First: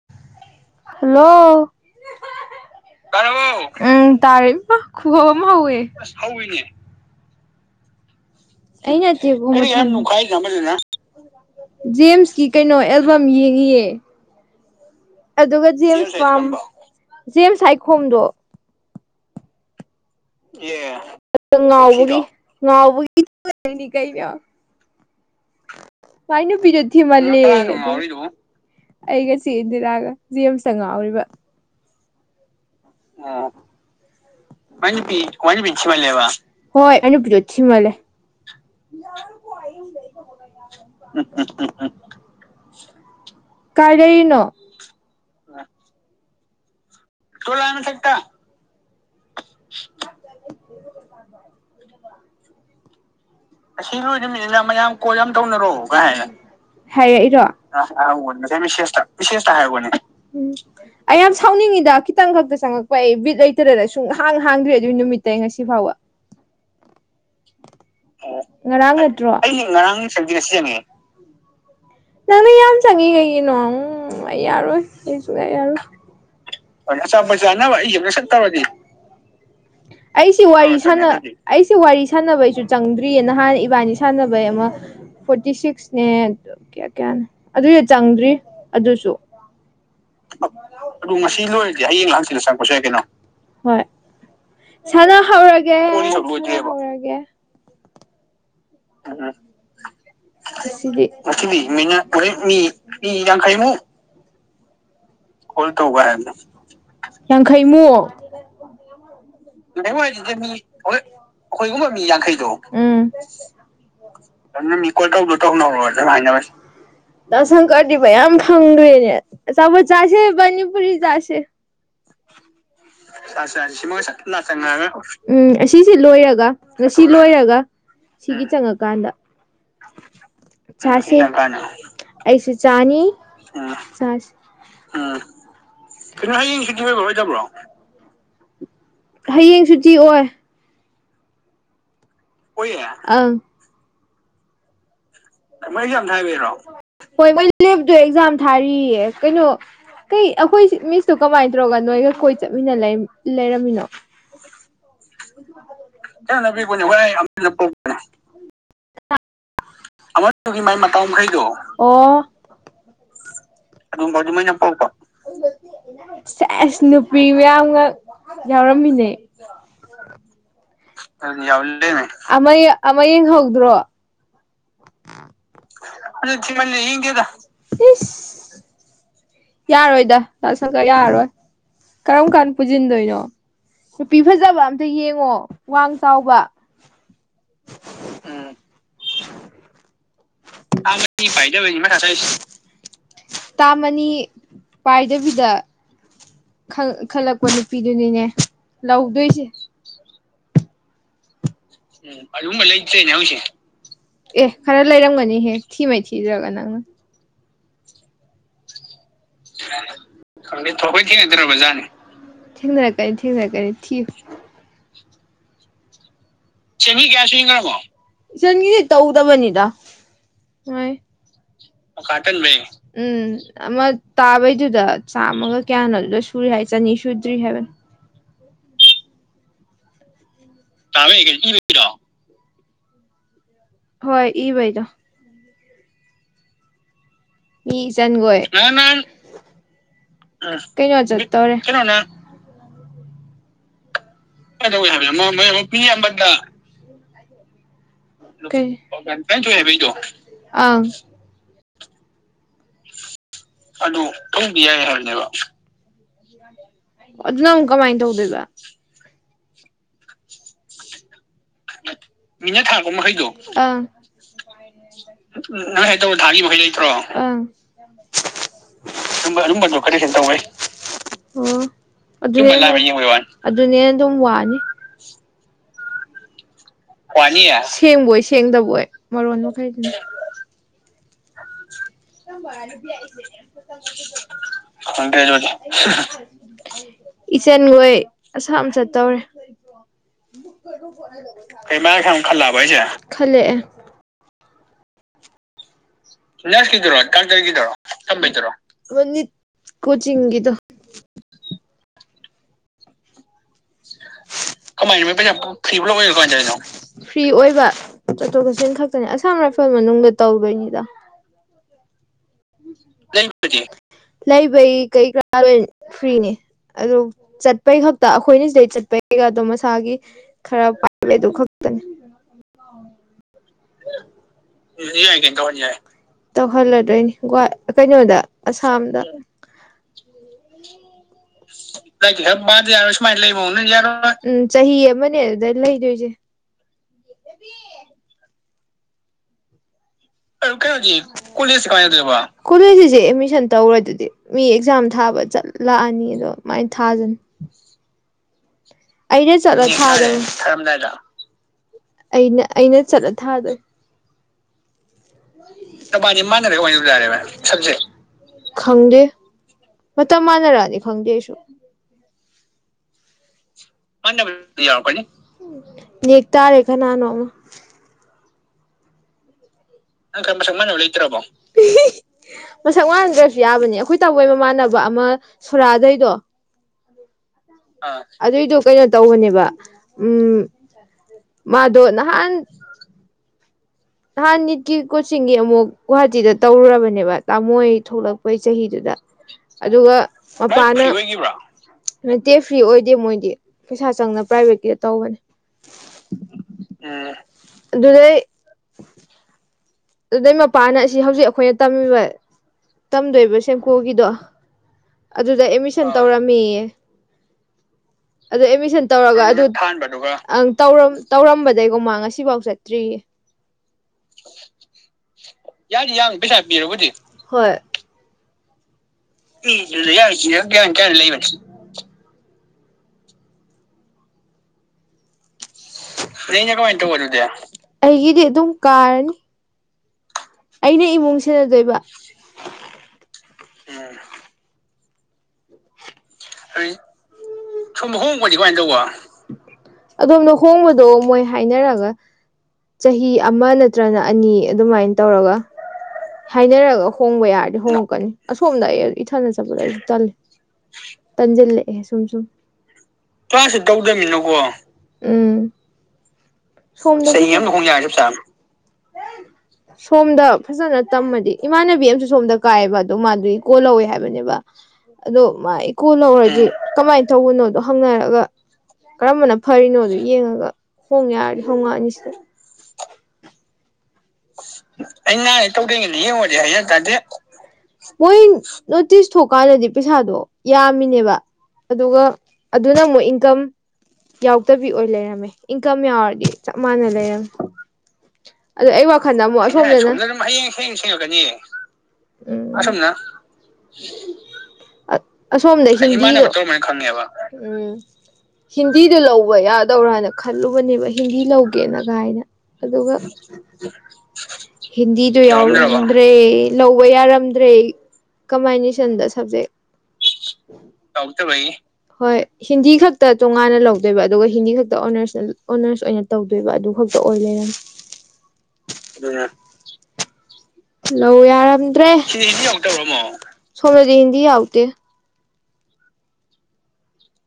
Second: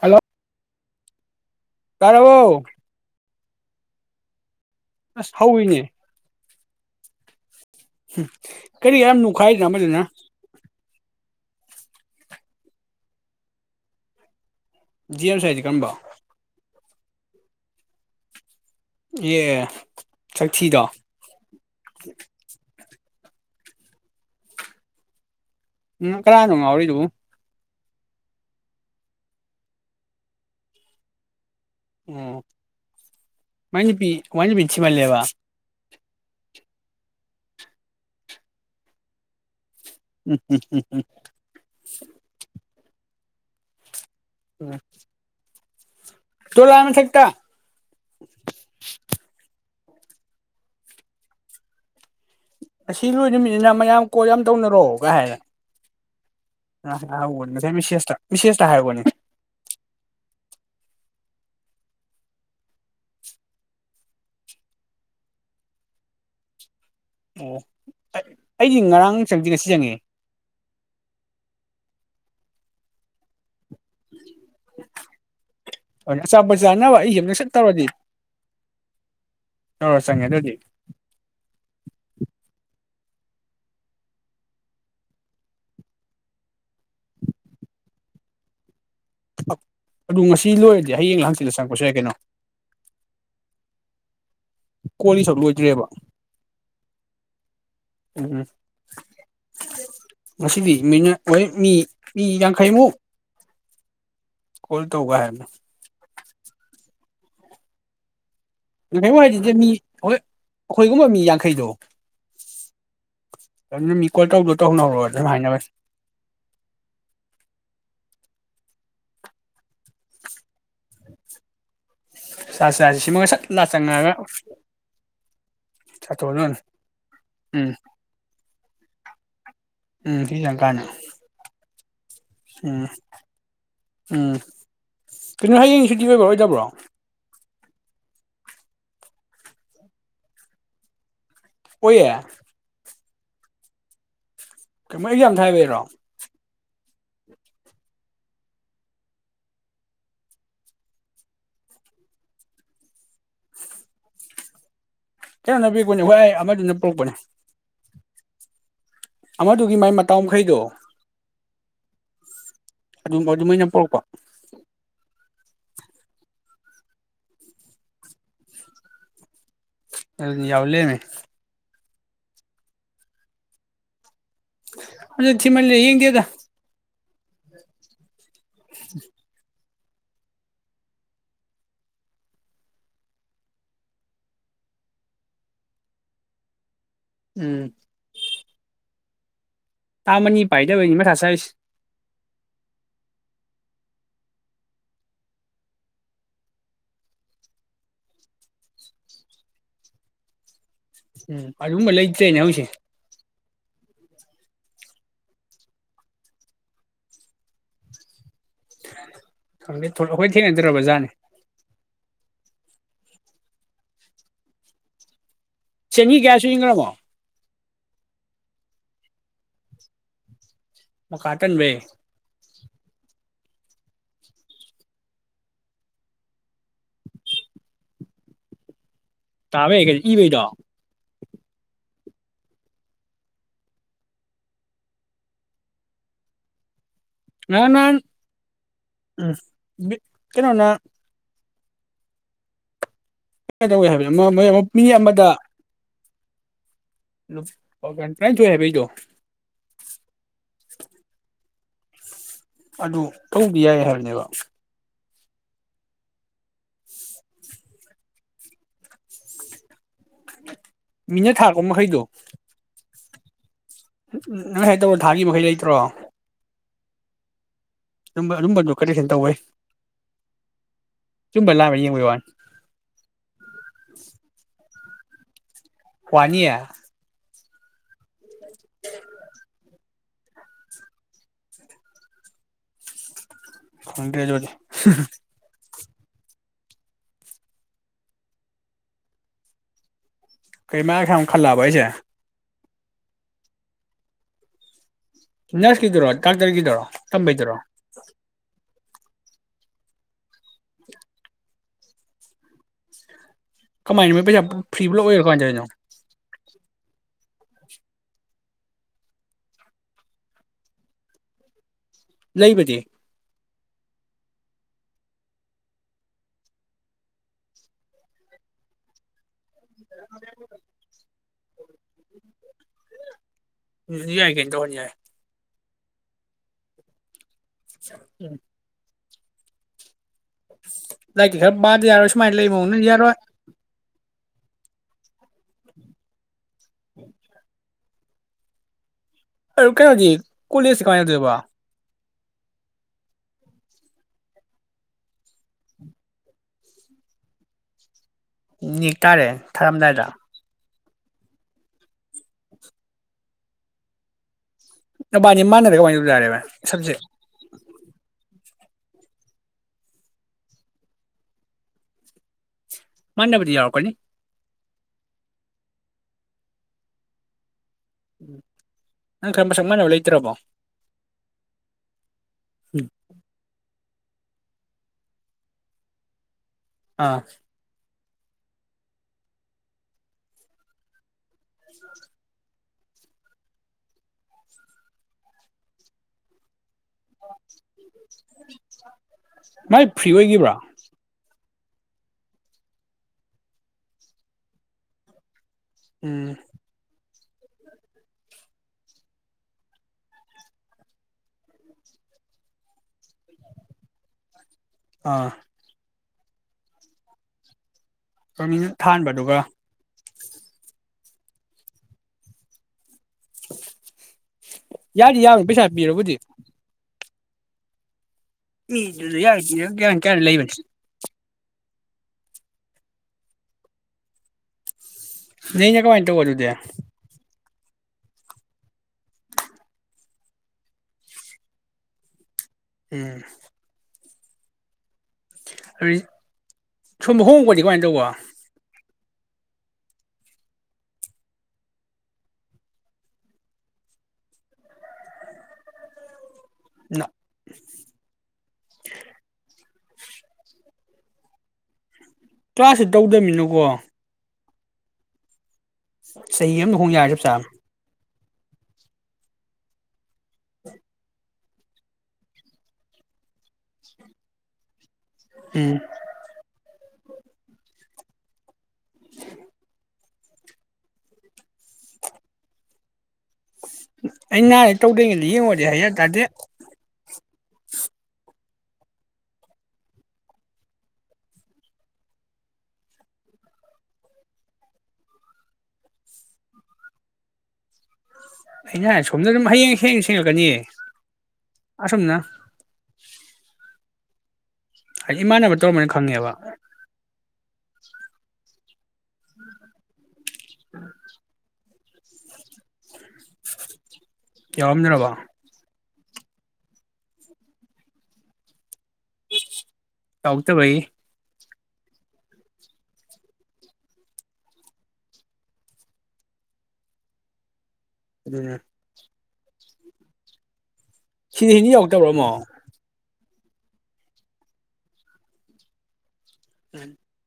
Hello hello ꯀꯔꯣ ꯎꯝ ꯇꯥꯏ ꯋ ꯈꯨꯍꯧ ꯑꯝ ꯍꯎꯏ ꯍꯧꯋꯤꯅꯦ ꯑꯁ ꯍꯧꯏ ꯅꯦ ꯍꯝ ꯑꯩꯅꯠꯇꯦꯕ [unintelligible] ꯀꯔꯤ ꯌꯥꯝ ꯅꯨꯈꯥꯏꯔꯤꯅꫭ ꯑꯃꯗꯨꯅ [unintelligible] ꯖꯦꯝꯁꯀꯤ ꯀꯩꯅꯣ ꯑꯦꯜꯕꯝ ꯌꯦꯡꯉꯤꯌꯦ ꯖꯤ ꯑꯦꯝꯁ ꯍꯥꯏꯁꯦ ꯑꯗꯨꯒ ꯀꯔꯝꯕ ꯖꯦꯝꯁ ꯖꯦꯝꯁ ꯍꯥꯏꯗꯤ ꯀꯔꯝꯕ ꯄꯥꯝ ꯖꯦꯝꯁ ꯁꯥꯏꯈꯣꯝꯗꯣ ꯌꯦ ꯑꯦ ꯆꯛꯊꯤꯗꫭ ꯉꯥꯎꯕꯒꯤ ꯉꯥꯎꯕꯒꯤ [unintelligible] ꯀꯩꯅꫭ ꯎꯝ [unintelligible] ꯃꯥꯏ ꯀꯅꯥꯅꯣ ꯅꯨꯄꯤꯗꯨ ꯊꯤ ꯉꯥꯎꯔꯤꯗꯨꯕꯨ ꯃꯜꯂꯦ ꯂꯥꯡꯒꯅꯨ ꯉꯥꯏꯎꯔꯤꯗꯨꯕꯨ ꯑꯩꯒ ꯆꯦ ꯏꯟꯗꯤꯔꯥꯒ ꯖꯦꯝꯇ ꯉꯥꯎꯔꯤꯕ ꯎꯝ ꯑꯣ ꯅꯨꯄꯤ ꯃꯥꯏꯅꯨꯄꯤ ꯊꯤꯃꯜꯂꯦꯕ ꯃꯥꯏꯅꯨꯄꯤ ꯊꯤꯃꯜ ꯂꯦꯕ ꯍꯣꯏ ꯑꯗꯨ ꯅꯨꯄꯤꯗꫭ ꯊꯤꯃꯜꯂꯦ [unintelligible] ꯎꯝ ꯎꯝ ꯎꯝ ꯎꯝ [unintelligible] ꯀꯥꯏ ꯂꯩꯔꯤꯅꫭ ꯑ ꯇꯨꯂꯥ ꯃꯊꯛ ꯇꯨꯂꯥ ꯃꯊꯛꯇ [unintelligible] ꯑꯁꯤ ꯂꯣꯏ ꯅꯨꯃꯤꯠꯅꯤꯅ ꯃꯌꯥꯝ ꯀꯣꯜ ꯔꯝ ꯗꯧꯅꯔꯣ ꯀꯥ ꯍꯥꯏꯅ ꯀ ꯍꯥꯏꯅ ꯍꯥꯏꯔꯛꯏꯔꯣ ꯍ ꯍꯥꯏ ꯃꯦꯁꯦꯖꯇ ꯍꯧꯕꯅꯦ ꯉꯁꯥꯏ ꯃꯦꯁꯦꯖꯇ ꯃꯦꯁꯦꯁꯇ ꯍꯥꯏꯍꯧꯕꯅꯤ ꯃꯦꯁꯦꯁꯇ ꯎꯝ ꯑꯩ ꯌꯥꯝ ꯁꯥꯎꯅꯤꯡꯉꯤꯗ ꯈꯤꯇꯪ ꯈꯛꯇ ꯆꯪꯉꯛꯄ ꯑꯩ ꯕꯤꯠ ꯂꯩꯇꯔꯔꯦ ꯁꯨꯡ ꯌꯥꯎ ꯍꯥꯡ ꯍꯥꯡꯗ꯭ꯔꯦ ꯑꯗꯨꯏ ꯅꯨꯃꯤꯠꯇꯩ ꯉꯁꯤ ꯐꯥꯎꯕ ꯑꯣ ꯑꫭ ꯑꯩꯗꯤ ꯉꯔꯥꯡ ꯅꯠꯇ꯭ꯔꯣ ꯆꯪꯗꯦ ꯑꯩ ꯉꯁꯤ ꯉꯔꯥꯡ ꯆꯪꯉꯦ ꯆꯪꯗꯦ ꯉꯁꯤ ꯆꯪꯉꯑꯦ ꯅꯪꯅ ꯌꯥꯝ ꯆꯪꯉꯤ ꯀꯩꯒꯤꯅꯣ ꯎꯝ ꯎꯝ ꯑꯩ ꯌꯥꯔꫭꯏ ꯑꯩ ꯁꯨꯡꯌꯥ ꯌꯥꯔꫭꯏ ꯑꯗꯨꯅ ꯑꯆꯥꯄꯣꯠ ꯆꯥꯅꯕ ꯍꫭꯏꯅꯦ ꯑꯩ ꯑꯃꯇ ꯑꯆꯥꯄꫭꯠ ꯁꯠ ꯆꯥꯅꯕ ꯇꯧꯔꯗꯤ ꯑꯩꯒꯤ ꯌꯨꯝꯗ ꯁꯠ ꯇꯧꯔꯗꯤ ꯇꯧꯔ ꯆꯪꯉꯦ ꯑꯩꯁꯤ ꯑꯗꯨꯗꯤ ꯋꯥꯔꯤ ꯁꯥꯟꯅ ꯑꯩꯁꯤ ꯋꯥꯔꯤ ꯁꯥꯟꯅ ꯁꯥꯟꯅꯕꯩꯁꯨ ꯆꯤꯜ ꯆꯪꯗ꯭ꯔꯤꯌꯦ ꯅꯍꯥꯟ ꯏꯕꯥꯅꯤ ꯁꯥꯟꯅꯕꯩ ꯑꯃ ꯐꯣꯔꯇꯤ ꯁꯤꯛꯁꯅꯦ ꯗꯨ ꯀꯌꯥ ꯀꯌꯥꯅꯦ ꯑꯗꯨꯏꯗꯨ ꯆꯪꯗ꯭ꯔꯤ ꯑꯗꯨꯁꯨ [unintelligible] ꯑꯗꯨ ꯉꯁꯤ ꯂꯣꯏꯔꯗꯤ ꯍꯌꯦꯡꯒ ꯍꯥꯡꯆ ꯂꯣꯏꯔꯗꯤ ꯍꯌꯦꯡꯂ ꯍꯥꯡꯆꯤꯠꯂ ꯆꯪꯉꯛꯄꯁꯨ ꯌꯥꯏ ꯀꯩꯅꯣ ꯍꯣꯏ ꯁꯥꯟꯅ ꯀꯣꯜꯂꯤꯁꯨ ꯍꯧꯔꯒꯦ ꯂꯣꯏꯗ꯭ꯔꯦꯕ ꯍꯧꯔꯒꯦ꯫ ꯎꯝ ꯎꯝ ꯉꯁꯤꯗꯤ ꯃꯤꯅ ꯍꯣꯏ ꯉꯁꯤꯗꯤ ꯃꯤ ꯃꯤꯅ ꯑꯣꯏ ꯃꯤ ꯃꯤ ꯌꯥꯡꯈꯩ ꯃꯨꯛ ꯍꯣꯏ ꯍꯣꯜ ꯇꯨꯒ ꯍꯥꯏꯕꯗꯨ ꯌꯥꯡꯈꯩꯃꯨꯛ ꯂꯩ ꯋꯥ ꯍꯥꯏ ꯎꯝ ꯌꯥꯡꯈꯩꯗꯣ ꯑꯗꯨꯅ ꯃꯤ ꯀꯣꯜ ꯇꯧꯗꯣ ꯇꯧꯅꯧꯔꯣ ꯑꯗꯨꯝ ꯍꯥꯏꯅꯕꯅꯤ ꯗꯥ ꯁꯪꯀꯔꯗꯤ ꯃꯌꯝ ꯈꯪ ꯅꯔꯦꯅꯦ ꯑꯆꯥꯄꯣꯠ ꯆꯥꯁꯦ ꯄꯅꯤꯄꯨꯔꯤ ꯆꯥꯁꯦ ꯆꯥꯁꯦ ꯆꯥꯁꯦ ꯁꯤꯃꯒ ꯁꯠ ꯂꯥ ꯆꯪꯉꯥꯒ ꯎꯝ ꯑꯁꯤꯁꯦ ꯂꯣꯏꯔꯒ ꯆꯥꯊꯣꯛꯑꯗꯧꯅꯤ ꯉꯁꯤ ꯂꯣꯏꯔꯒ ꯎꯝ ꯁꯤꯒꯤ ꯆꯪꯉꯀꯥꯟꯗ ꯎꯝ ꯁꯤ ꯆꯪꯀꯥꯟꯗ ꯆꯥꯁꯦ ꯑꯩꯁꯨ ꯎꯝ ꯆꯥꯅꯤ ꯎꯝ ꯆꯥꯁꯦ ꯎꯝ ꯀꯩꯅꯣ ꯍꯌꯦꯡ ꯁꯨꯇꯤ ꯑꯣꯏꯕ꯭ꯔꯣ ꯀꯩꯅꯣ ꯑꯣꯏꯗꯕ꯭ꯔꯣ ꯍꯌꯦꯡ ꯁꯨꯇꯤ ꯑꯣꯏꯕ꯭ꯔꯣ ꯑꯣꯏꯗꯕ꯭ꯔꯣ ꯍꯌꯦꯡ ꯁꯨꯇꯤ ꯑꯣꯏ ꯑꯣꯏꯌꯦ ꯑꯣꯏꯌꯦ ꯎꯝ [unintelligible] ꯍꯣꯏ ꯃꯣꯏ ꯂꯦꯞꯇꯣ ꯑꯦꯛꯖꯥꯝ ꯊꯥꯔꯤꯌꯦ ꯀꯩꯅꯣ ꯀꯩ ꯑꯩꯈꯣꯏ ꯃꯤꯁꯇꯣ ꯀꯃꯥꯏꯅ ꯇꯧꯔꯒ ꯅꯣꯏꯒ ꯀꯣꯏ ꯆꯠꯃꯤꯟꯅ ꯂꯩꯔꯝꯃꯤꯅꯣ꯫ ꯅꯄꯤꯅꯤ ꯑꯩꯈꯣꯏ ꯑꯃꯗꯨꯅ ꯄꯨꯔꯛꯄꯅꯦ [inaudible] ꯑꯃꯗꯨꯒꯤ ꯃꯥꯏ ꯃꯇꯥꯎ ꯃꯈꯩꯗꯣ ꯑꯃꯗꯨꯒꯤ ꯃꯥꯏ ꯃꯇꯥꯎ ꯃꯈꯩꯗꯣ ꯑꯣ ꯑꯗꯨꯝ ꯑꯗꯨꯃꯥꯏꯅ ꯄꯣꯔꯛꯄ ꯑꯗꯨꯃꯩꯅ ꯄꯨꯔꯛꯄ꯫ ꯁꯦꯖ ꯅꯨꯄꯤ ꯃꯌꯥꯝꯒ ꯌꯥꯎꯔꯝꯃꯤꯅꯦ꯫ ꯑꯝ ꯌꯥꯎꯂꯦꯅꯦ ꯑꯃ ꯑꯃ ꯌꯦꯡꯍꯧꯗ꯭ꯔꯣ ꯃꯁꯛ ꯊꯤꯃꯜꯂꯦ ꯌꯦꯡꯗꯦꯗ꯫ ꯌꯦꯡꯗꯦꯗ ꯏꯁ [inaudible] ꯌꯥꯔꯣꯏꯗ ꯌꯥꯔꯔꯣꯏ ꯀꯔꯝ ꯀꯥꯟ ꯄꯨꯁꯤꯟꯗꯣꯏꯅꯣ ꯅꯨꯄꯤ ꯐꯖꯕ ꯑꯃꯇ ꯌꯦꯡꯉꯣ ꯋꯥꯡ ꯆꯥꯎꯕ꯫ ꯎꯝ ꯊꯥ ꯃꯅꯤ ꯄꯥꯏꯗꯕꯩꯅꯤ ꯃꯊꯥ ꯇꯥꯃꯅꯤ ꯁꯥꯏꯁꯦ ꯄꯥꯏꯗꯕꯩꯅꯦ ꯃꯊꯥ ꯁꯥꯏꯁꯦ ꯄꯥꯏꯗꯕꯤꯗ ꯈꯜꯂꯛꯄ ꯅꯨꯄꯤꯗꯨꯅꯤꯅꯦ ꯂꯧꯗꯣꯏꯁꯦ꯫ ꯎꯝ ꯑꯗꯨꯒꯨꯝꯕ ꯂꯩꯇ꯭ꯔꯦꯅꯦ ꯑꯗꯨꯝꯕ ꯍꯧꯖꯤꯛꯁꯦ ꯂꯩꯇꯔꯦꯅꯦ ꯍꯧꯖꯤꯛ ꯑꯦ ꯈꯔ ꯂꯩꯔꯝꯒꯅꯤꯍꯦ ꯊꯤꯃꯩ ꯊꯤꯗ꯭ꯔꯒ ꯅꯪꯅ ꯈꯪꯗꯦ ꯑꯩꯈꯣꯏ ꯈꯪ ꯊꯣꯛꯄꯣꯏ ꯊꯦꯡꯅꯗ꯭ꯔꯕꯖꯥꯠꯅꯤ ꯊꯦꯡꯅꯗ꯭ꯔꯔꯕꯖꯥꯠꯅꯤ [unintelligible] ꯊꯦꯡꯅꯔꯛꯀꯅꯤ ꯊꯦꯡꯅꯔꯛꯀꯅꯤ ꯊꯤꯌꯨ ꯆꯅꯤ ꯀꯌꯥꯁꯤ ꯆꯅꯤ ꯀꯌꯥꯁ ꯀꯃꯣ ꯏꯆꯟꯒꯤꯗꯤ ꯇꯧꯗꯕꯅꯤꯗ ꯃꯀꯥ ꯇꯟꯕꯩ ꯍ ꯀꯥꯇꯟ ꯃ [unintelligible] ꯎꯝ ꯑꯃ ꯇꯥꯕꯩꯗꯨꯗ ꯆꯥꯝꯃꯒ ꯀꯌꯥꯅꯣꯗꯨꯗ ꯁꯨꯔꯤ ꯍꯥꯏ ꯆꯅꯤ ꯁꯨꯗ꯭ꯔꯤ ꯍꯥꯏꯕꯅ ꯇꯥꯕꯦ ꯍꯦꯒꯦ ꯏꯕꯩꯗꯣ ꯇꯥꯕꯦ ꯍꯦꯒꯦ ꯏꯕꯩꯗꯣ꯫ ꯍꯣꯏ ꯏꯕꯩꯗꯣ ꯉꯔꯥꯡ ꯃꯤ ꯅꯍꯥꯟ ꯏꯆꯥꯟꯈꯣꯏ ꯎꯝ ꯀꯩꯅꯣꯅ ꯀꯩꯅꯣ ꯆꯜ ꯇꯧꯔꯦ ꯀꯩꯗꯧꯒꯦ ꯍꯥꯢꯕꯅꯣ꯫ ꯑꯃ ꯃꯣꯏ ꯑꯃ ꯃꯤ ꯑꯃꯗ꯫ ꯇ꯫ ꯅꯨꯄ꯫ ꯀꯩ ꯑ ꯫ ꯑꯗꯨ꯫ ꯇꯧꯕꯗꯤ ꯌꯥꯏ ꯑꯗꯨ ꯍꯥꯏꯕꯅꯦꯕ ꯇꯝꯕꯤ ꯌꯥꯏ ꯍꯥꯏꯅꯦꯕ꯫ ꯑꯗꯨꯅꯃꯨꯛ ꯀꯃꯥꯏꯅ ꯇꯧꯗꯣꯏꯕ꯫ ꯃꯤꯅꯠ꯫ ꯊꯥꯔꯛꯄ ꯃꯈꯩꯗꯨ꯫ ꯃꯤꯅ ꯊꯥꯔꯛꯄ ꯃꯈꯩꯗꯣ ꯇꯧꯔ ꯊꯥꯈꯤ ꯃꯈꯩ ꯂꯩꯇ꯭ꯔꯣ ꯑ ꯇꯥꯒꯤ ꯃꯍ ꯂꯩ [unintelligible] ꯑꯗꯨꯝꯕ ꯑꯗꯨꯝꯕꯗꯣ ꯀꯔꯦꯛꯁꯟ ꯇꯧꯕꯩ ꯑꯪ꯫ ꯆꯨꯝꯕ ꯂꯥꯟꯕ ꯌꯦꯡꯕꯩ ꯋꯥꯅꯤ ꯑꯣ ꯑꯗꯨꯅꯦ ꯑꯗꯨꯝ ꯋꯥꯅꯤ꯫ ꯋꯥꯅꯤꯌꯦ꯫ ꯋꯥꯅꯤꯌꯦ ꯁꯦꯝꯑꯣꯏ ꯁꯦꯡꯗꯕ ꯕꯣꯏ ꯃꯔꯣꯟ ꯃꯈꯩ꯫ ꯎꯝ꯫ ꯌꯥꯝ ꯃꯥꯔꯗꯤ ꯈꯪꯗ꯭ꯔꯦ ꯑꯗꯨꯗꯤ ꯈꯪꯀ꯭ꯔꯦꯖ ꯋꯥꯗꯤ꯫ ꯏꯆꯟꯍꯣꯏ ꯑꯁꯥꯝ ꯆꯠꯇꯧꯔꯦ꯫ ꯀꯩ ꯃꯥ ꯁꯨꯛꯌꯥꯝ ꯈꯜꯂꯛꯑꯕ ꯑꯩꯁꯦ [unintelligible] ꯈꯜꯂꯛꯑꯦ꯫ [unintelligible] ꯗꯥꯛꯇꯔꯒꯤꯗꯨꯔꯣ ꯅ꯭ꯔꯁꯀꯤꯗꯨꯔꯣ ꯇꯝꯕꯩꯗꯨꯔꯣ ꯗꯛꯇꯔꯒꯤꯗꯨꯔꯣ ꯊꯝꯕꯩꯗꯨꯔꯣ ꯃꯅꯤꯠ ꯀꯣꯆꯤꯡꯒꯤꯗꯣ ꯀꯃꯥꯏꯅ ꯃꯣꯏ ꯄꯩꯁꯥ ꯐ꯭ꯔꯤ ꯄꯨꯂꯞ ꯀꯃꯥꯏꯅ ꯃꯣꯏ ꯑꯣꯏꯔꯣ ꯄꯩꯁꯥ ꯇꯧꯔꯤꯅꯣ ꯐꯤꯕꯨ ꯂꯧꯋꯦꯗꯣ ꯀꯃꯥꯏ ꯇꯧꯏꯅ ꯐ꯭ꯔꯤ ꯑꯣꯏꯕ ꯆꯠꯊꯣꯛ ꯆꯠꯁꯤꯟ ꯈꯛꯇꯅꯦ ꯑꯁꯥꯝ ꯔꯥꯏꯐꯜ ꯃꯅꯨꯡꯗ ꯇꯧꯗꯣꯏꯅꯤꯗ ꯂꯩꯕꯗꯤ ꯂꯩꯕꯩ ꯀꯩ ꯀꯔꯥ ꯂ ꯐ꯭ꯔꯤꯅꯤ ꯑꯗꯨ ꯆꯠꯄꯩ ꯈꯛꯇ ꯑꯩꯈꯣꯏꯅ ꯁꯤꯗꯩ ꯆꯠꯄꯩꯒ ꯑꯗꯨꯝ ꯏꯁꯥꯒꯤ ꯈꯔ ꯄꯥꯏꯕꯩ ꯗꯨꯝ ꯈꯛꯇꯅꯤ ꯌꯥꯏ ꯀꯩꯅꯣ ꯇꯧꯍꯟ ꯌꯥꯏ ꯀꯩꯅꯣ ꯇꯧꯍꯟ ꯌꯥꯏ ꯇꯧꯍꯜꯂꯗꯣꯏꯅꯤ ꯒ꯭ꯋꯥ ꯂꯥꯏꯔꯤꯛꯇꯤ ꯈꯔ ꯄꯥꯗ ꯌꯥꯔꯣꯏ ꯁꯨꯃꯥꯏꯅ ꯂꯩ ꯃꯑꯣꯡꯅ ꯌꯥꯔꯣꯏ ꯎꯝ ꯆꯍꯤ ꯑꯃ ꯗꯦꯗꯂꯩꯗꯣꯏꯁꯦ [inaudible] [inaudible] ꯑꯎꯞ ꯀꯩꯅꯣꯗꯤ ꯀꯣꯂꯦꯖꯇꯤ ꯀꯃꯥꯏ ꯇꯧꯗꯨꯏꯕ ꯀꯣꯂꯦꯖꯁꯤꯁꯦ ꯑꯦꯗꯃꯤꯁꯟ ꯇꯧꯈ꯭ꯔꯗꯨꯗꯤ ꯃꯤ ꯑꯦꯛꯖꯥꯝ ꯊꯥꯕ ꯆꯠꯡꯂꯛꯑꯅꯤ ꯑꯗꯣ ꯑꯗꯨꯃꯥꯏꯅ ꯊꯥꯖꯅꯤ ꯅꯦꯛ ꯇꯥꯔꯦ ꯑꯩꯅ ꯆꯠꯂ ꯊꯥꯔꯝꯗꯥꯏꯗ ꯊꯥꯔꯦ ꯑꯩꯅ ꯑꯩꯅ ꯆꯠꯂ ꯊꯥꯗꯣꯏ ꯅꯕꯥꯅꯤ ꯃꯥꯟꯅꯔꯦꯒ ꯀꯃꯥꯏꯅ ꯇꯧꯇꯥꯔꯦꯕ ꯁꯕꯖꯦꯛ ꯁꯕꯖꯦꯛ ꯈꯪꯗꯦ ꯃꯇꯝ ꯃꯥꯟꯅꯔꯛ ꯑꯗꯤ ꯈꯪꯗꯦ ꯑꯩꯁꯨ ꯃꯥꯟꯅꯕꯗꯤ ꯌꯥꯎꯔꯛꯀꯅꯤ ꯃꯥꯟꯅꯕꯗꯤ ꯌꯥꯎꯔꯛꯀꯅꯤ ꯅꯦꯛꯇꯥꯔꯦ ꯀꯅꯥꯅꯣꯝ ꯑꯃ ꯅꯪ ꯈꯝ ꯅꯪ ꯈꯥ ꯃꯁꯛ ꯃꯥꯟꯅꯕ ꯂꯩꯇ꯭ꯔꯕꯣ ꯃꯁꯛ ꯃꯟꯅꯗ꯭ꯔꯁꯨ ꯌꯥꯕꯅꯤ ꯑꯈꯣꯏ ꯇꯧꯋꯦ ꯃꯃꯥꯟꯅꯕ ꯑꯃ ꯁꯣꯔꯥꯗꯩꯗꯣ ꯑꯥ ꯑꯗꯨꯏꯗꯣ ꯀꯩꯅꯣ ꯇꯧꯕꯅꯦꯕ ꯎꯝ ꯃꯥꯗꯣ ꯅꯍꯥꯟ ꯅꯍꯥꯟ ꯅꯤꯠꯀꯤ ꯀꯣꯆꯤꯡꯒꯤ ꯑꯃꯨꯛ ꯒꯨꯍꯥꯇꯤꯗ ꯇꯧꯔꯨꯔꯕꯅꯤ ꯕ ꯇꯥꯃꯣ ꯍꯣꯏ ꯊꯣꯛꯂꯛꯄꯩ ꯆꯍꯤꯗꯨꯗ ꯃꯥꯏ ꯑꯗꯨꯒ ꯐ꯭ꯔꯤ ꯑꯣꯏꯈꯤꯕ꯭ꯔꯥ ꯃꯄꯥꯅ ꯅꯠꯇꯦ ꯐ꯭ꯔꯤ ꯑꯣꯏꯗꯦ ꯃꯣꯏꯗꯤ ꯄꯩꯁꯥ ꯆꯪꯅ ꯄ꯭ꯔꯥꯏꯚꯦꯠꯀꯤꯗ ꯇꯧꯕꯅꯦ ꯎꯝ ꯑꯗꯨꯗꯩ [inaudible] ꯑꯗꯨꯗꯩ ꯃꯄꯥꯅ ꯑꯁꯤ ꯍꯧꯖꯤꯛ ꯑꯩꯈꯣꯏꯅ ꯇꯝꯃꯤꯕ ꯇꯝꯗꯣꯏꯕ ꯁꯦꯝꯀꯣꯒꯤꯗꯣ ꯑꯥ ꯑꯗꯨꯗ ꯑꯦꯃꯤꯁꯟ ꯇꯧꯔꯝꯃꯤꯌꯦ ꯑꯗꯨ ꯄꯔꯃꯤꯅ ꯑꯦꯗꯃꯤꯁꯟ ꯊꯥꯍꯟꯕ ꯇꯧꯔꯒ ꯑꯗꯨꯒ ꯑꯗꯨ ꯑꯪ ꯇꯧꯔꯝ ꯇꯧꯔꯝꯕꯗꯩꯒꯣ ꯃꯥ ꯉꯁꯤꯐꯥꯎ ꯆꯠꯇ꯭ꯔꯤꯌꯦ [unintelligible] ꯌꯥꯗꯤ ꯌꯥꯕꯟ ꯄꯩꯁꯥ ꯄꯤꯔꯕꯨꯗꯤ ꯍꯣꯏ ꯎꯝ ꯌꯥꯎꯁꯤ [unintelligible] ꯂꯩꯕꯟ [inaudible] ꯅꯩꯅ ꯀꯃꯥꯏꯅ ꯇꯧꯕ ꯑꯗꯨꯗꯤ ꯅꯩꯅ ꯀꯃꯥꯏ ꯇꯧꯕ ꯑꯗꯨꯗꯦ ꯑꯩꯒꯤꯗꯤ ꯑꯗꯨꯝ ꯀꯥꯔꯅꯤ ꯑꯩꯅ ꯏꯃꯨꯡ ꯁꯦꯟꯅꯗꯣꯏꯕ ꯎꯝ ꯎꯝ ꯑꯩꯔꯤ ꯑꯩ ꯁꯨꯝ ꯍꯣꯡꯉꯛꯄꯗꯤ ꯀꯃꯥꯏꯅ ꯇꯧꯕ ꯑꯗꯣꯝꯗ ꯍꯣꯡꯕꯗꯣ ꯃꯣꯏ ꯍꯥꯏꯅꯔꯒ ꯆꯍꯤ ꯑꯃ ꯅꯠꯇ꯭ꯔꯅ ꯑꯅꯤ ꯑꯗꯨꯃꯥꯏꯅ ꯇꯧꯔꯒ ꯍꯥꯏꯅꯔꯒ ꯍꯣꯡꯕ ꯌꯥꯔꯗꯤ ꯍꯣꯡꯉꯛꯀꯅꯤ ꯑꯁꯣꯝꯗ ꯑꯩ ꯏꯊꯟꯗ ꯆꯠꯄꯗꯨ ꯑꯩ ꯇꯜ ꯇꯟꯖꯤꯜꯂꯛꯑꯦ ꯁꯨꯝ ꯁꯨꯝ ꯁꯨꯝ ꯀ꯭ꯂꯥꯁꯁꯨ ꯀ꯭ꯂꯥꯁꯁꯤ ꯇꯧꯗꯕꯅꯤꯅꯀꯣ ꯇꯧꯗꯝꯃꯤꯅꯀꯣ ꯎꯝ ꯆꯍꯤ ꯑꯃꯗ ꯍꯣꯡ ꯌꯥꯔꯦ ꯆꯞ ꯆꯍꯤ ꯆꯥꯕ ꯑꯃ ꯍꯣꯡ ꯌꯥ ꯆꯞ ꯆꯥꯔꯝ ꯁꯣꯝꯗ ꯐꯖꯅ ꯇꯝꯃꯗꯤ ꯏꯃꯥꯟꯅꯕꯤ ꯑꯃꯁꯨ ꯁꯣꯝꯗ ꯀꯥꯏꯌꯦꯕ ꯑꯗꯣ ꯃꯥꯗꯨꯒꯤ ꯏꯀꯣꯂꯧꯏ ꯍꯥꯏꯕꯅꯦꯕ ꯑꯗꯣꯃꯥꯏ ꯎꯝ [unintelligible] ꯂꯧꯔꯗꯤ ꯀꯃꯥꯏꯅ ꯇꯧꯕꯅꯣꯗꯣ ꯍꯪꯅꯔꯒ ꯀꯔꯝꯕꯅ ꯐꯔꯤꯅꯣꯗ ꯌꯦꯡꯉꯒ ꯍꯣꯡ ꯌꯥꯔꯗꯤ ꯍꯣꯡꯉꯛꯑꯅꯤꯁꯤꯗ ꯑꯩ ꯅꯥꯟꯗ ꯇꯧꯗ꯭ꯔꯤꯉꯩꯗ ꯌꯦꯡꯉꯣꯗꯤ ꯍꯥꯏꯗꯦ ꯇꯥꯗꯦ ꯃꯣꯏ ꯅꯣꯇꯤꯁ ꯊꯣꯛꯀꯥꯟꯗꯗꯤ ꯄꯩꯁꯥꯗꯣ ꯌꯥꯝꯃꯤꯅꯦꯕ ꯑꯗꯨꯒ ꯑꯗꯨꯅ ꯑꯃꯨꯛ ꯏꯟꯀꯝ ꯌꯥꯎꯗꯕꯤ ꯑꯣꯏ ꯂꯩꯔꯝꯃꯦ ꯏꯟꯀꯝ ꯌꯥꯎꯔꯗꯤ ꯆꯞ ꯃꯥꯟꯅ ꯂꯩꯔꯝꯃꯤ ꯑꯗꯣ ꯑꯩꯅ ꯑꯩ ꯍꯥꯏ ꯋꯥꯈꯜꯗ ꯁꯣꯝꯗ ꯑꯃꯨꯛ ꯑꯗꯨꯝ ꯑꯁꯣ ꯍꯌꯦꯡ ꯁꯦꯡ ꯁꯦꯡꯉꯛꯀꯅꯤ ꯑꯁꯣꯝꯅ [unintelligible] ꯑꯁꯣꯝꯗꯅ ꯍꯥꯏꯗꯤ ꯏꯃꯥꯟꯅꯕ ꯑꯁꯣꯝꯗꯤ ꯎꯝ ꯇꯧꯔꯝꯕꯅ ꯍꯤꯟꯗꯤꯗꯨ ꯈꯪꯉꯦꯕ [unintelligible] ꯍꯤꯟꯗꯤꯗꯨ ꯂꯧꯕ ꯌꯥꯗꯧꯔꯥꯅ ꯈꯜꯂꯨꯕꯅꯦꯕ ꯍꯤꯟꯗꯤ ꯂꯧꯒꯦꯅ ꯒꯥꯏꯅ ꯑꯗꯨꯒ [inaudible] ꯌꯥꯎꯔꯝꯗ꯭ꯔꯕ ꯍꯤꯟꯗꯤꯗꯨ ꯌꯥꯎ [unintelligible] ꯑꯦ ꯂꯧꯕ ꯌꯥꯔꯝꯗ꯭ꯔꯦ ꯀꯃꯥꯏꯅ ꯁꯟꯗ ꯁꯞꯖꯦꯛ ꯌꯥꯎꯔꯛꯇꯕꯒꯤ [unintelligible] ꯍꯣꯏ ꯍꯤꯟꯗꯤ ꯈꯛꯇ ꯇꯣꯉꯥꯟꯅ ꯂꯧꯗꯣꯏꯕ ꯑꯗꯨꯒ ꯍꯤꯟꯗꯤ ꯈꯛꯇ ꯑꯣꯅꯔꯁ ꯑꯣꯅꯔꯁ ꯑꯣꯏꯅ ꯇꯧꯗꯣꯏꯕ ꯑꯗꯨ ꯈꯛꯇ ꯑꯣꯏ ꯂꯩꯔꯝꯅꯤ ꯎꯝ ꯎꯝ ꯂꯧ ꯍꯤꯟꯗꯤ ꯍꯤꯟꯗꯤ ꯌꯥꯔꯝꯗ꯭ꯔꯦ ꯌꯥꯎꯔꯛꯇꯕ꯭ꯔꯣ ꯑꯃꯨꯛ ꯁꯣꯝꯗꯗꯤ ꯍꯤꯟꯗꯤ ꯌꯥꯎꯗꯦ [unintelligible]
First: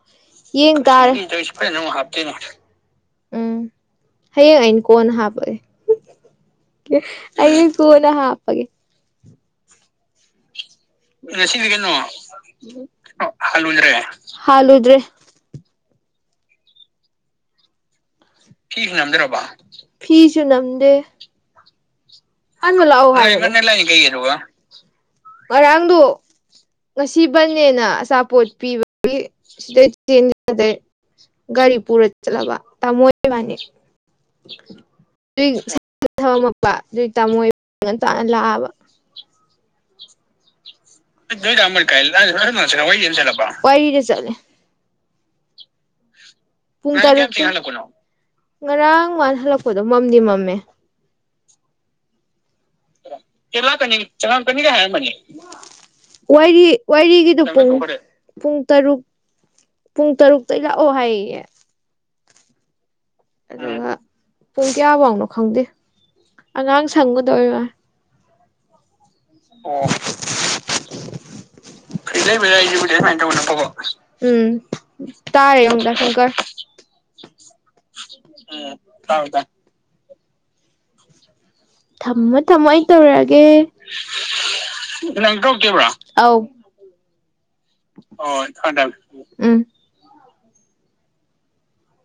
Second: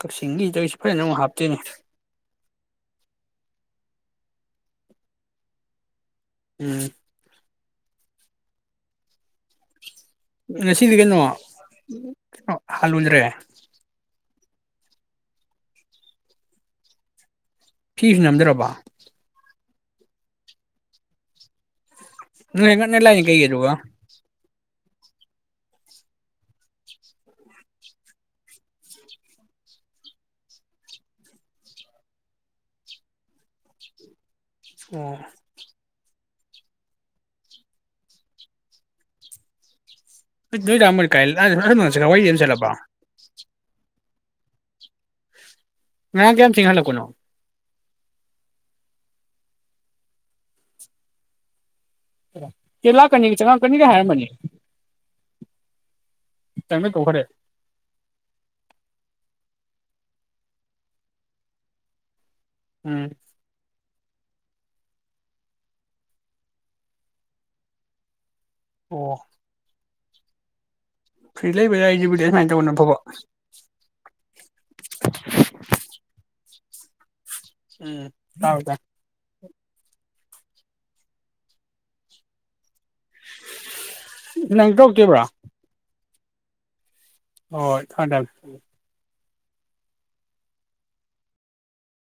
ꯀꯛꯆꯤꯡꯒꯤ ꯇꯧꯔꯤꯁꯤ ꯌꯦꯡ ꯐꯖꯅ ꯇꯥꯔꯦ ꯑꯃꯨꯛ ꯍꯥꯞꯇꯣꯏꯅꯤ ꯎꯝ ꯍꯌꯦꯡ ꯑꯩꯅ ꯀꯣꯟꯅ ꯍꯥꯞꯄꯒꯦ ꯎꯝ ꯀꯩ ꯑꯩ ꯀꯣꯟꯅ ꯍꯥ ꯍꯥꯄꯒꯦ ꯉꯁꯤꯗꯤ ꯀꯩꯅꯣ ꯅꯁꯤꯗ ꯀꯩꯅꯣ ꯍꯥꯜꯂꯨꯗ꯭ꯔꯦ ꯍꯜꯂꯨꯗꯔ꯭ꯦ ꯍꯥꯜꯂꯨꯗ꯭ꯔꯦ [inaudible] ꯐꯤꯁꯨ ꯅꯝꯗ꯭ꯔꯔꯕ ꯐꯤꯁꯨ ꯅꯝꯗꯦ ꯅꯣꯏ ꯍꯦꯛ ꯉꯟꯅ ꯂꯥꯛꯏ ꯀꯩꯒꯤ ꯑꯗꯨꯒ ꯪ ꯀꯩꯒꯤ ꯑꯗꯨꯒ ꯉꯔꯥꯡꯗꯣ ꯉꯁꯤ ꯕꯟꯅꯦꯅ ꯑꯆꯥꯄꯣꯠ ꯄꯤꯕꯒꯤ ꯁꯤꯗꯗꯩ ꯒꯥꯔꯤ ꯄꯨꯔ ꯆꯠꯂꯕ ꯇꯥꯃꯣꯕꯥꯅꯤ ꯑꯣ [unintelligible] ꯊꯅꯝꯃꯕ ꯑꯗꯨꯏ ꯇꯥꯃꯣꯏ ꯉꯟꯇꯥ ꯂꯥꯛꯑꯕ ꯅꯣꯏ ꯗꯥ ꯃꯣꯏ ꯀꯥꯏ ꯣꯏꯒ ꯑꯝꯕꯜ ꯋꯥꯔꯤ ꯑꯃ ꯆꯠꯂꯕ ꯀꯥꯏꯂ ꯍꯣꯏꯒꯤ ꯌꯦꯟꯁꯤꯂꯄꯥ ꯋꯥꯏꯔꯤꯗ ꯆꯠꯂꯦ ꯉꯔꯥꯡ ꯀꯌꯥꯝ ꯊꯦꯡꯅ ꯄꯨꯡ ꯍꯜꯂꯛꯄꯅꯣ ꯇꯔꯨꯛ ꯉꯔꯡ ꯍꯜꯂꯛꯄꯗꯣ ꯃꯝꯗꯤ ꯃꯝꯃꯦ ꯍꯂ ꯋꯥꯏꯔꯤ ꯆꯪꯕꯩ ꯇꯣꯛꯈ꯭ꯔꯦ ꯋꯥꯢꯔꯤꯒꯤꯗꯣ ꯄꯨꯡ ꯄꯨꯡ ꯇꯔꯨꯛ ꯄꯨꯡ ꯇꯔꯨꯛꯇ ꯂꯥꯛꯑꯣ ꯍꯥꯏꯌꯦ ꯎꯝ ꯑꯗꯨꯒ ꯄꯨꯡ ꯀꯌꯥꯐꯧꯅꯣ ꯈꯪꯗꯦ ꯑꯉꯥꯡ ꯁꯪꯉꯨꯗꯣꯏ ꯑꯣꯏ ꯑꯣ ꯑꯣ ꯐ꯭ꯔꯤ ꯂꯩꯕ ꯌꯥꯏꯁꯤꯕꯨꯗꯤ ꯑꯁꯨꯃꯥꯏꯅ ꯇꯧꯕꯅ ꯑꯐꯕ ꯎꯝ ꯇꯥꯔꯦ ꯑꯝ ꯗꯥ ꯁꯪꯀꯔ ꯎꯝ ꯇꯥꯎ ꯇꯥꯎ ꯇꯥꯁꯟ ꯊꯝꯃꯣ ꯊꯝꯃꯣ ꯑꯩ ꯇꯧꯔꯒꯦ ꯅꯪ ꯇꯧꯔꯛꯇꯣꯏꯕ꯭ꯔꯥ ꯅꯪ ꯇꯧꯔꯛ ꯇꫭꯏꯕ꯭ꯔꯥ ꯑꯧ ꯍꯣꯏ ꯊꯝ ꯊꯝꯃꯦ ꯎꯝ